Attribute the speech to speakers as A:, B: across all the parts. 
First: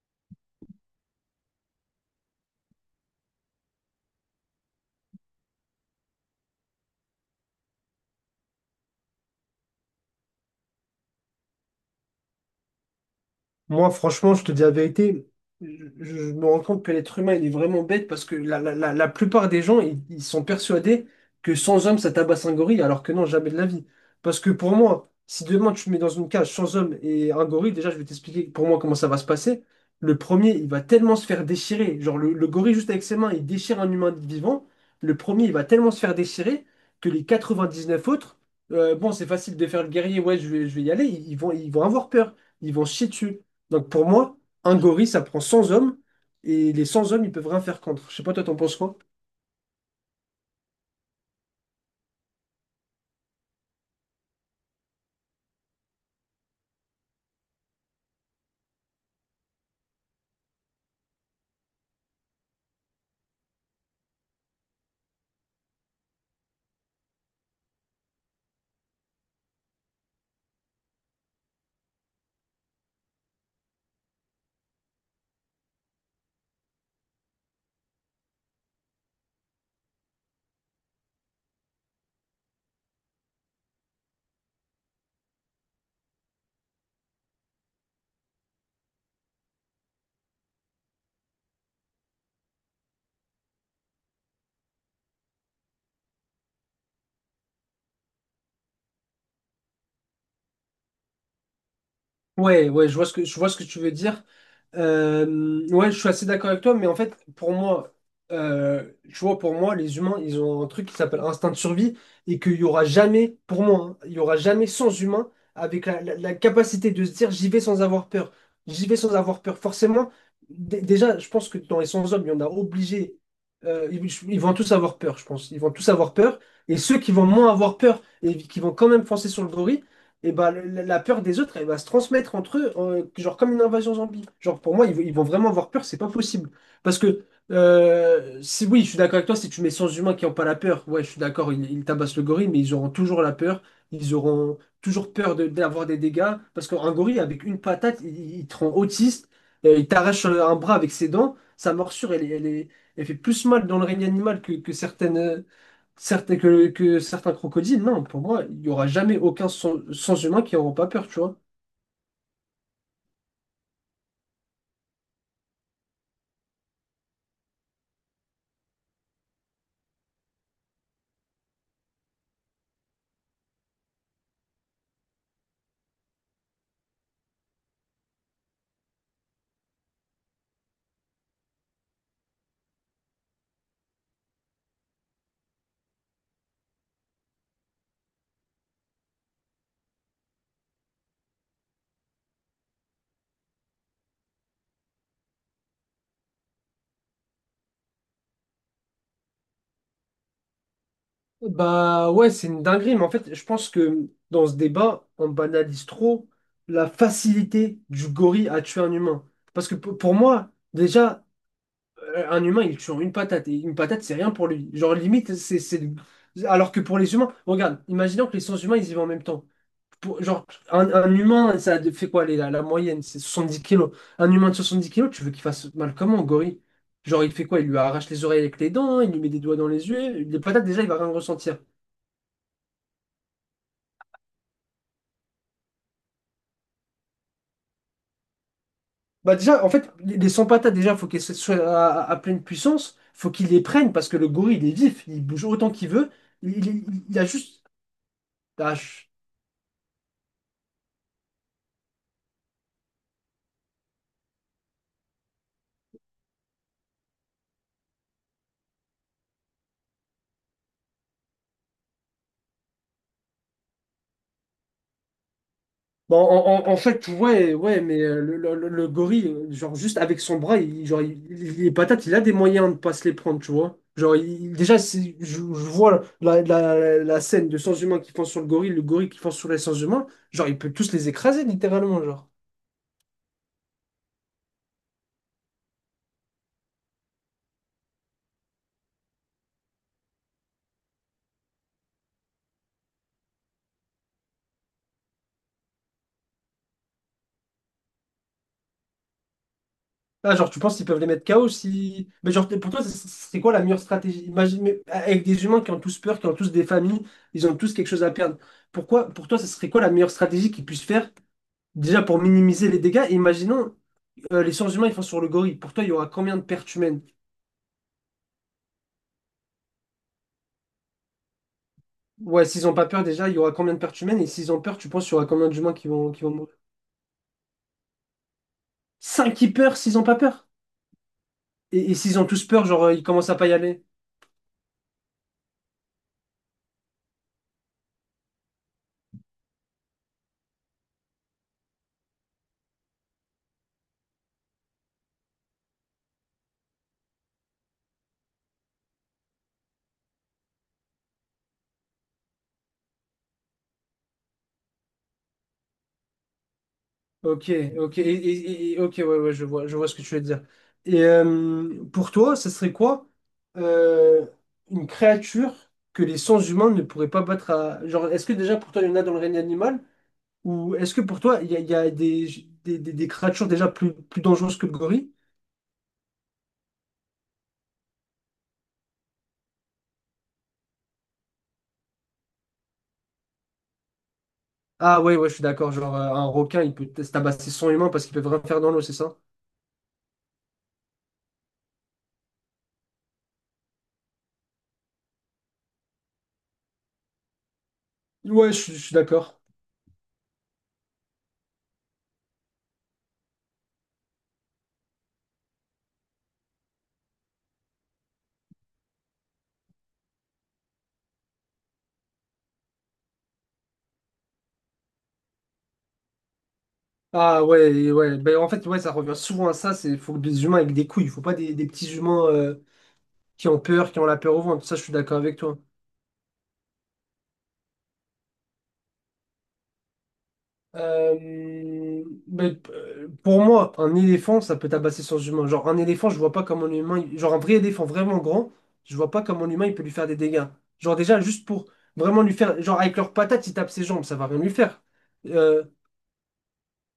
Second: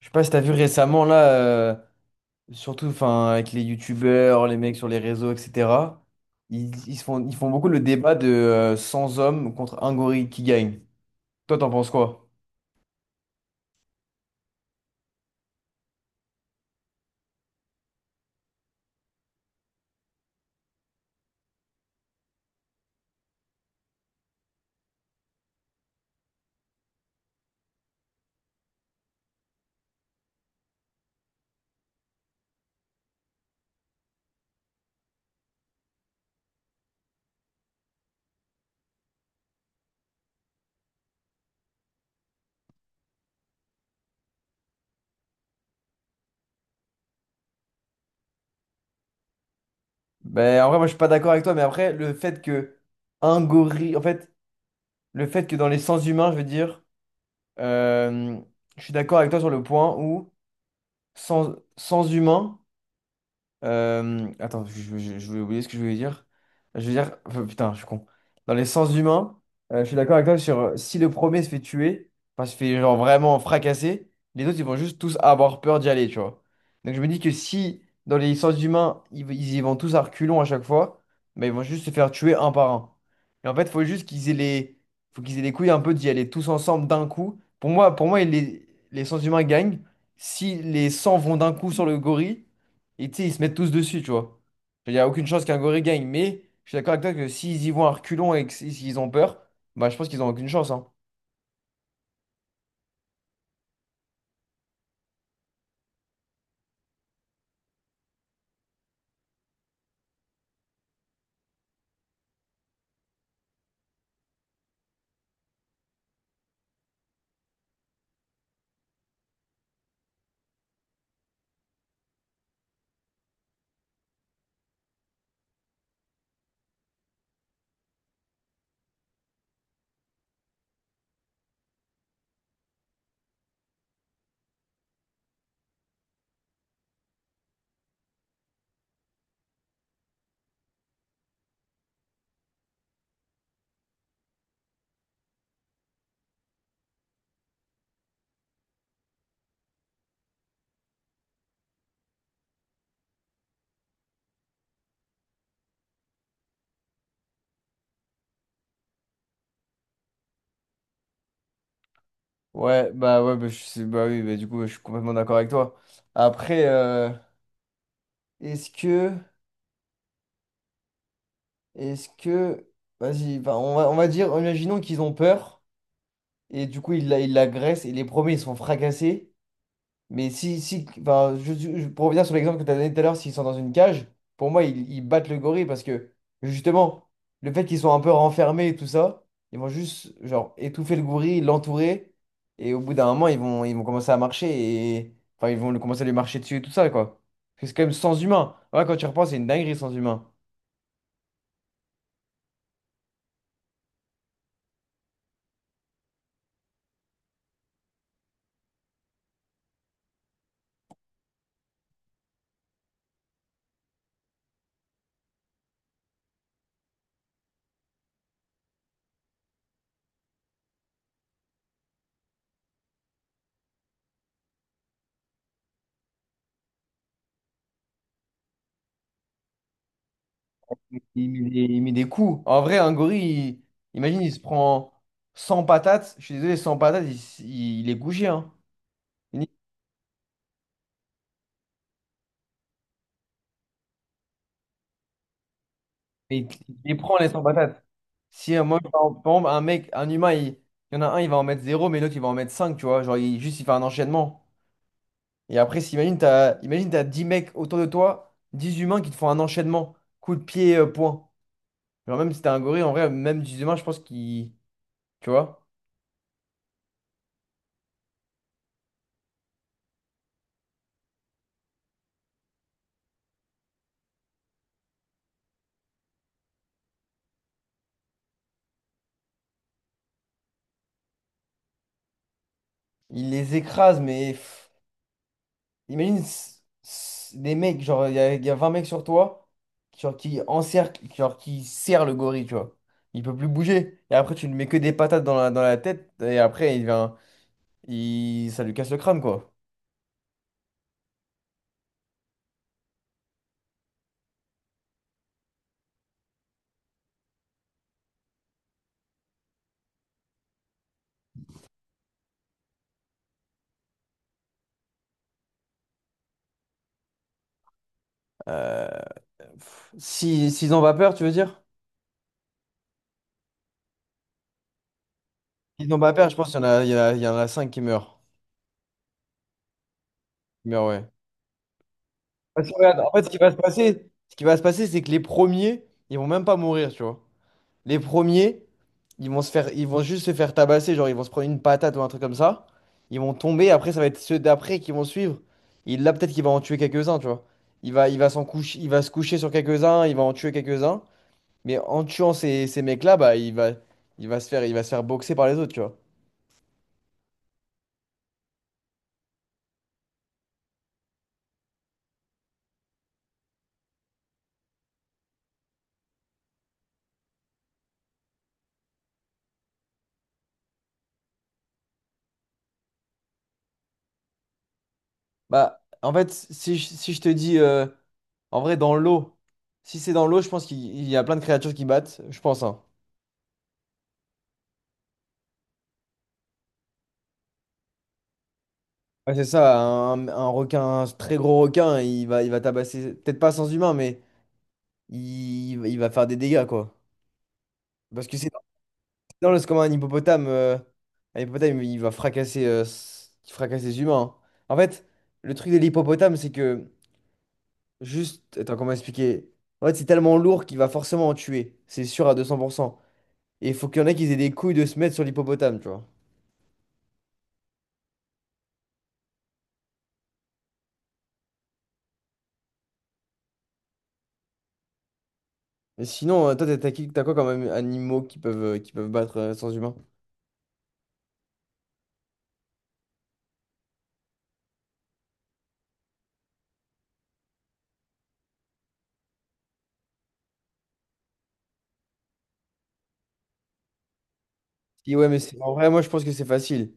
A: Je sais pas si t'as vu récemment là, surtout enfin avec les youtubeurs, les mecs sur les réseaux, etc. Ils font beaucoup le débat de 100 hommes contre un gorille qui gagne. Toi, t'en penses quoi?
B: Moi, franchement, je te dis la vérité, je me rends compte que l'être humain, il est vraiment bête parce que la plupart des gens, ils sont persuadés que sans homme, ça tabasse un gorille, alors que non, jamais de la vie. Parce que pour moi, si demain tu me mets dans une cage sans homme et un gorille, déjà, je vais t'expliquer pour moi comment ça va se passer. Le premier, il va tellement se faire déchirer. Genre, le gorille, juste avec ses mains, il déchire un humain vivant. Le premier, il va tellement se faire déchirer que les 99 autres, bon, c'est facile de faire le guerrier, ouais, je vais y aller, ils vont avoir peur. Ils vont se chier dessus. Donc pour moi, un gorille, ça prend 100 hommes, et les 100 hommes, ils peuvent rien faire contre. Je sais pas, toi, t'en penses quoi?
A: Ben en vrai, moi je suis pas d'accord avec toi, mais après le fait que un gorille, en fait, le fait que dans les sens humains, je veux dire, euh, je suis d'accord avec toi sur le point où sans humain. Attends, je vais oublier ce que je voulais dire. Je veux dire, enfin, putain, je suis con. Dans les sens humains, je suis d'accord avec toi sur si le premier se fait tuer, enfin se fait genre vraiment fracasser, les autres ils vont juste tous avoir peur d'y aller, tu vois. Donc je me dis que si dans les sens humains, ils y vont tous à reculons à chaque fois, mais ils vont juste se faire tuer un par un. Et en fait, faut qu'ils aient les couilles un peu d'y aller tous ensemble d'un coup. Pour moi, les sens humains gagnent si les 100 vont d'un coup sur le gorille. Et tu sais, ils se mettent tous dessus, tu vois. Il n'y a aucune chance qu'un gorille gagne, mais je suis d'accord avec toi que s'ils y vont à reculons et que s'ils ont peur, bah je pense qu'ils ont aucune chance, hein.
B: Ouais, ouais, je vois ce que tu veux dire. Ouais, je suis assez d'accord avec toi, mais en fait, pour moi, tu vois, pour moi, les humains, ils ont un truc qui s'appelle instinct de survie et qu'il y aura jamais, pour moi, hein, il y aura jamais sans humain avec la capacité de se dire j'y vais sans avoir peur. J'y vais sans avoir peur. Forcément, déjà, je pense que dans les sans hommes, il y en a obligé. euh, ils, ils vont tous avoir peur, je pense. Ils vont tous avoir peur. Et ceux qui vont moins avoir peur et qui vont quand même foncer sur le gorille, et bah, la peur des autres, elle va se transmettre entre eux, genre comme une invasion zombie. Genre, pour moi, ils vont vraiment avoir peur, c'est pas possible. Parce que, si, oui, je suis d'accord avec toi, si tu mets 100 humains qui n'ont pas la peur, ouais, je suis d'accord, ils tabassent le gorille, mais ils auront toujours la peur, ils auront toujours peur d'avoir des dégâts. Parce qu'un gorille, avec une patate, il te rend autiste, il t'arrache un bras avec ses dents, sa morsure, elle fait plus mal dans le règne animal que certaines, Certains, que certains crocodiles, non, pour moi, il n'y aura jamais aucun sans, humain qui n'auront pas peur, tu vois.
A: Ouais, bah, bah oui, bah, du coup, ouais, je suis complètement d'accord avec toi. Après, est-ce que, est-ce que, vas-y, bah, on va dire, imaginons qu'ils ont peur, et du coup, ils l'agressent, et les premiers, ils sont fracassés. Mais si, enfin, pour revenir sur l'exemple que tu as donné tout à l'heure, s'ils sont dans une cage, pour moi, ils battent le gorille parce que justement, le fait qu'ils soient un peu renfermés et tout ça, ils vont juste genre étouffer le gorille, l'entourer, et au bout d'un moment, ils vont commencer à marcher et enfin, ils vont commencer à lui marcher dessus et tout ça, quoi. Parce que c'est quand même sans humain. Ouais, quand tu repenses, c'est une dinguerie sans humain.
B: Bah ouais, c'est une dinguerie, mais en fait, je pense que dans ce débat, on banalise trop la facilité du gorille à tuer un humain. Parce que pour moi, déjà, un humain, il tue en une patate, et une patate, c'est rien pour lui. Genre, limite, Alors que pour les humains, regarde, imaginons que les sens humains, ils y vont en même temps. Genre, un humain, ça fait quoi la moyenne? C'est 70 kilos. Un humain de 70 kilos, tu veux qu'il fasse mal comment, gorille? Genre, il fait quoi? Il lui arrache les oreilles avec les dents, hein, il lui met des doigts dans les yeux. Les patates, déjà, il va
A: Il
B: rien
A: met
B: ressentir.
A: des, il met des coups. En vrai, un gorille, imagine, il se prend 100 patates. Je suis désolé, 100 patates, il est couché, hein.
B: Bah, déjà, en fait, les 100 patates, déjà, faut qu'elles soient à, à pleine puissance. Faut qu'il les prenne parce que le gorille, il est vif, il bouge autant qu'il veut.
A: Et il il les prend,
B: Il a
A: les 100
B: juste.
A: patates. Si
B: ah,
A: Moi, par exemple, un humain, il y en a un, il va en mettre zéro mais l'autre, il va en mettre 5 tu vois. Genre, juste, il fait un enchaînement. Et après, imagine, imagine, t'as 10 mecs autour de toi, 10 humains qui te font un enchaînement. Coup de pied, point. Genre, même si t'es un gorille, en vrai, même 10 humains, je pense qu'il, tu vois,
B: Bon, en, en- en fait, ouais, ouais, mais le gorille, genre, juste avec son bras, genre, les patates, il a des moyens de pas se les prendre, tu vois. Genre, déjà, je vois la scène de sans humains qui fonce sur le gorille qui fonce sur les sans humains, genre, il peut tous les écraser, littéralement, genre.
A: il les écrase, mais pff, imagine des mecs, genre, il y a 20 mecs sur toi, genre, qui encerclent, genre, qui serrent le gorille, tu vois. Il peut plus bouger. Et après, tu lui mets que des patates dans la tête, et après, ça lui casse le crâne, quoi.
B: Ah, genre, tu penses qu'ils peuvent les mettre KO si... Mais genre, pour toi, c'est quoi la meilleure stratégie? Imagine, mais avec des humains qui ont tous peur, qui ont tous des familles, ils ont tous quelque chose à perdre. Pourquoi, pour toi, ce serait quoi la meilleure stratégie qu'ils puissent faire, déjà, pour minimiser les dégâts? Imaginons... les sens humains ils font sur le gorille. Pour toi, il y aura combien de pertes humaines?
A: Euh, Si, s'ils ont pas peur, tu veux dire?
B: Ouais, s'ils ont pas peur déjà, il y aura combien de pertes humaines? Et s'ils ont peur, tu penses qu'il y aura combien d'humains
A: Ils n'ont pas
B: qui
A: peur,
B: vont
A: je pense qu'il
B: mourir?
A: y en a, il y en a, il y en a 5 qui meurent.
B: 5 qui peur s'ils ont pas peur?
A: Qui meurent, ouais.
B: Et- s'ils ont tous peur,
A: Parce que,
B: genre,
A: regarde,
B: ils
A: en fait, ce
B: commencent à
A: qui
B: pas
A: va
B: y
A: se
B: aller?
A: passer, ce qui va se passer, c'est que les premiers, ils vont même pas mourir, tu vois. Les premiers, ils vont se faire, ils vont juste se faire tabasser, genre ils vont se prendre une patate ou un truc comme ça. Ils vont tomber, après ça va être ceux d'après qui vont suivre. Et là, peut-être qu'il va en tuer quelques-uns, tu vois. Il va se coucher sur quelques-uns, il va en tuer quelques-uns. Mais en tuant ces mecs-là, bah, il va se faire, il va se faire boxer par les autres, tu vois.
B: Ok, ok, et, ok, ouais, ouais, je vois ce que tu veux dire. Et pour toi, ce serait quoi euh, une créature que les sens humains ne pourraient pas battre à... Genre, est-ce que déjà pour toi, il y en a dans le règne animal? Ou est-ce que pour toi, il y a des créatures déjà plus dangereuses que le gorille?
A: Bah, en fait, si je te dis, en vrai, dans l'eau, si c'est dans l'eau, je pense qu'il il y a plein de créatures qui battent, je pense, hein.
B: Ah ouais, ouais, je suis d'accord. Genre, un requin, il peut se tabasser son humain parce qu'il peut vraiment faire dans l'eau, c'est ça?
A: Ouais, c'est ça, un très gros requin, il va tabasser, peut-être pas sans humain, mais il va faire des dégâts, quoi. Parce que c'est
B: Ouais, je suis d'accord.
A: dans c'est comme un hippopotame. Un hippopotame, il fracasse les humains, hein. En fait, le truc de l'hippopotame, c'est que, juste, attends, comment expliquer? En fait, c'est tellement lourd qu'il va forcément en tuer, c'est sûr à 200%. Et il faut qu'il y en ait qui aient des couilles de se mettre sur l'hippopotame, tu vois.
B: Ah ouais, et ouais. Ben, en fait, ouais, ça revient souvent à ça. C'est faut des humains avec des couilles. Faut pas des, des petits humains qui ont peur, qui ont la peur au ventre. Ça, je suis d'accord avec toi.
A: Mais sinon, toi, t'as quoi quand même, animaux qui peuvent battre sans humain?
B: Pour moi, un éléphant, ça peut tabasser son humain. Genre, un éléphant, je vois pas comment l'humain. Genre, un vrai éléphant vraiment grand, je vois pas comment l'humain, il peut lui faire des dégâts. Genre, déjà, juste pour vraiment lui faire. Genre, avec leurs patates, ils tapent ses jambes, ça va rien lui faire.
A: Puis ouais, mais
B: Euh,
A: en vrai, moi je pense que c'est facile.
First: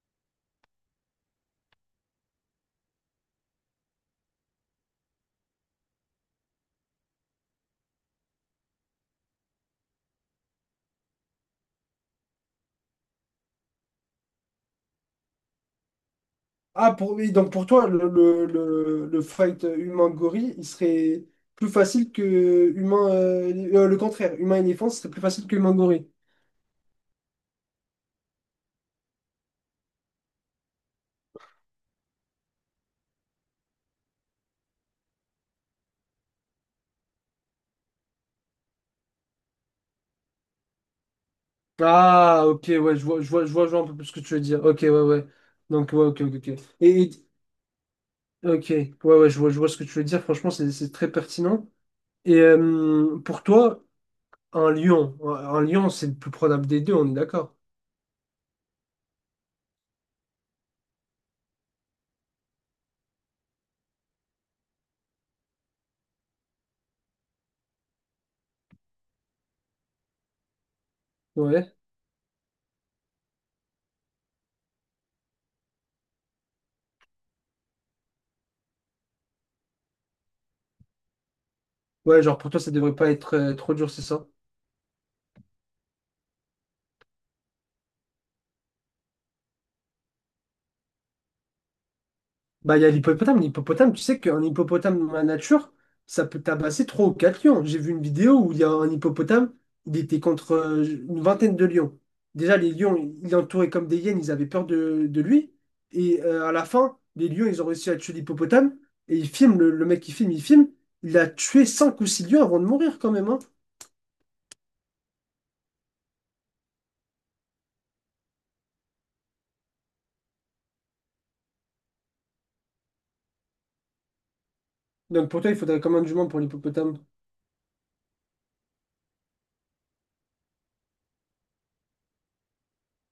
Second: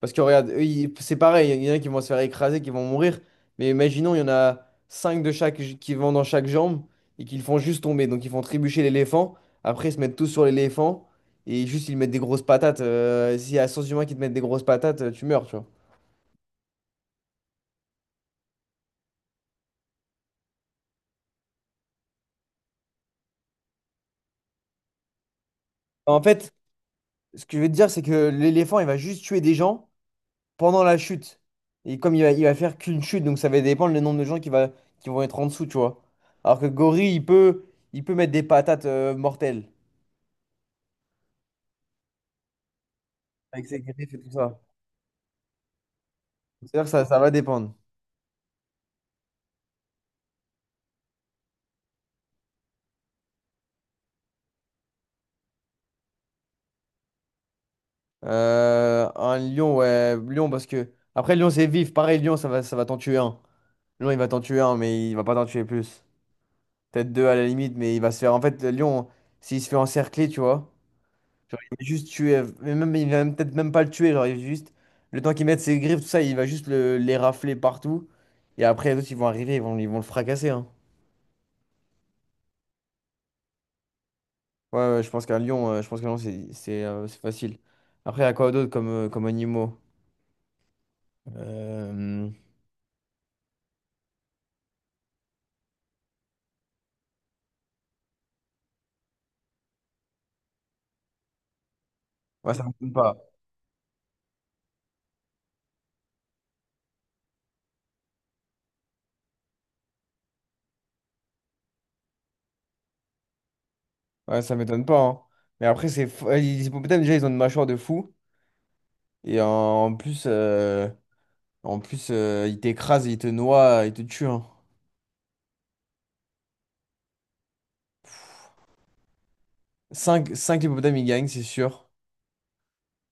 A: Parce que regarde, eux, c'est pareil, il y en a qui vont se faire écraser, qui vont mourir. Mais imaginons, il y en a 5 de chaque qui vont dans chaque jambe et qu'ils font juste tomber. Donc ils font trébucher l'éléphant. Après, ils se mettent tous sur l'éléphant et juste ils mettent des grosses patates. S'il y a 100 humains qui te mettent des grosses patates, tu meurs, tu vois.
B: Ah, pour, oui, donc pour toi, le fight humain-gorille, il serait plus facile que humain. Le contraire, humain-éléphant, ce serait plus facile que humain-gorille.
A: En fait, ce que je veux te dire, c'est que l'éléphant, il va juste tuer des gens pendant la chute. Et comme il va faire qu'une chute, donc ça va dépendre le nombre de gens qui vont être en dessous, tu vois. Alors que gorille, il peut mettre des patates mortelles.
B: Ah, ok, ouais, je vois, je vois, je
A: Avec
B: vois, je vois
A: ses
B: un peu plus ce
A: griffes et
B: que
A: tout
B: tu veux
A: ça.
B: dire. Ok, ouais, ouais. Donc, ouais, ok, ok, ok.
A: C'est-à-dire que
B: Et,
A: ça, ça va dépendre.
B: ok, ouais, ouais, je vois ce que tu veux dire. Franchement, c'est très pertinent. Et pour toi, un lion. Un lion, c'est le plus probable des deux, on est d'accord.
A: Un lion, ouais, lion, parce que. Après, lion, c'est vif. Pareil, lion, ça va t'en tuer un. Lion, il va t'en tuer un, mais il va pas t'en tuer plus. Peut-être deux à la limite, mais il va se faire. En fait, le lion, s'il se fait encercler, tu vois. Genre,
B: Ouais.
A: il va juste tuer, mais même, peut-être même pas le tuer, genre, il va juste, le temps qu'il mette ses griffes, tout ça, il va juste les rafler partout. Et après, les autres, ils vont arriver, ils vont le fracasser, hein.
B: Ouais, genre pour toi, ça devrait pas être trop dur, c'est ça?
A: Ouais, ouais, je pense qu'un lion, je pense qu'un lion, c'est facile. Après, il y a quoi d'autre comme animaux? Euh,
B: Bah, il y a l'hippopotame. L'hippopotame, tu sais qu'un hippopotame dans la nature, ça peut tabasser 3 ou 4 lions. J'ai vu une vidéo où il y a un hippopotame, il était contre une vingtaine de lions.
A: Ouais,
B: Déjà,
A: ça
B: les
A: m'étonne
B: lions,
A: pas.
B: ils l'entouraient comme des hyènes, ils avaient peur de lui. Et à la fin, les lions, ils ont réussi à tuer l'hippopotame. Et ils filment, le mec qui filme. Il a tué 5 ou 6 lions avant de mourir quand même, hein.
A: Ouais, ça m'étonne pas, hein. Mais après, les hippopotames, déjà, ils ont une mâchoire de fou. Et en plus, euh, en plus, ils t'écrasent, ils te noient, ils te tuent, hein.
B: Donc pour toi, il faudrait combien de juments pour l'hippopotame?
A: Cinq hippopotames, ils gagnent, c'est sûr.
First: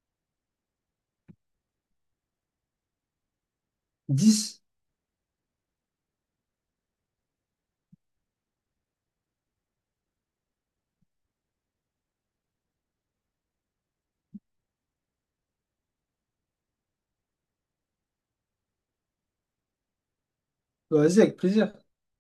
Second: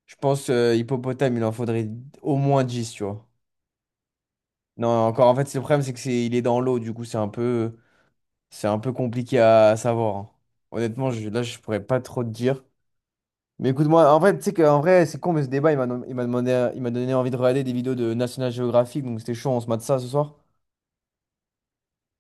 A: Je pense hippopotame, il en faudrait au moins 10, tu vois.
B: 10.
A: Non, encore, en fait, le problème, c'est que il est dans l'eau, du coup, c'est un peu compliqué à savoir, hein. Honnêtement, là, je pourrais pas trop te dire. Mais écoute-moi, en fait, tu sais qu'en vrai, c'est con, mais ce débat, il m'a donné envie de regarder des vidéos de National Geographic, donc c'était chaud, on se mate ça ce soir.
B: Bah, vas-y, avec plaisir.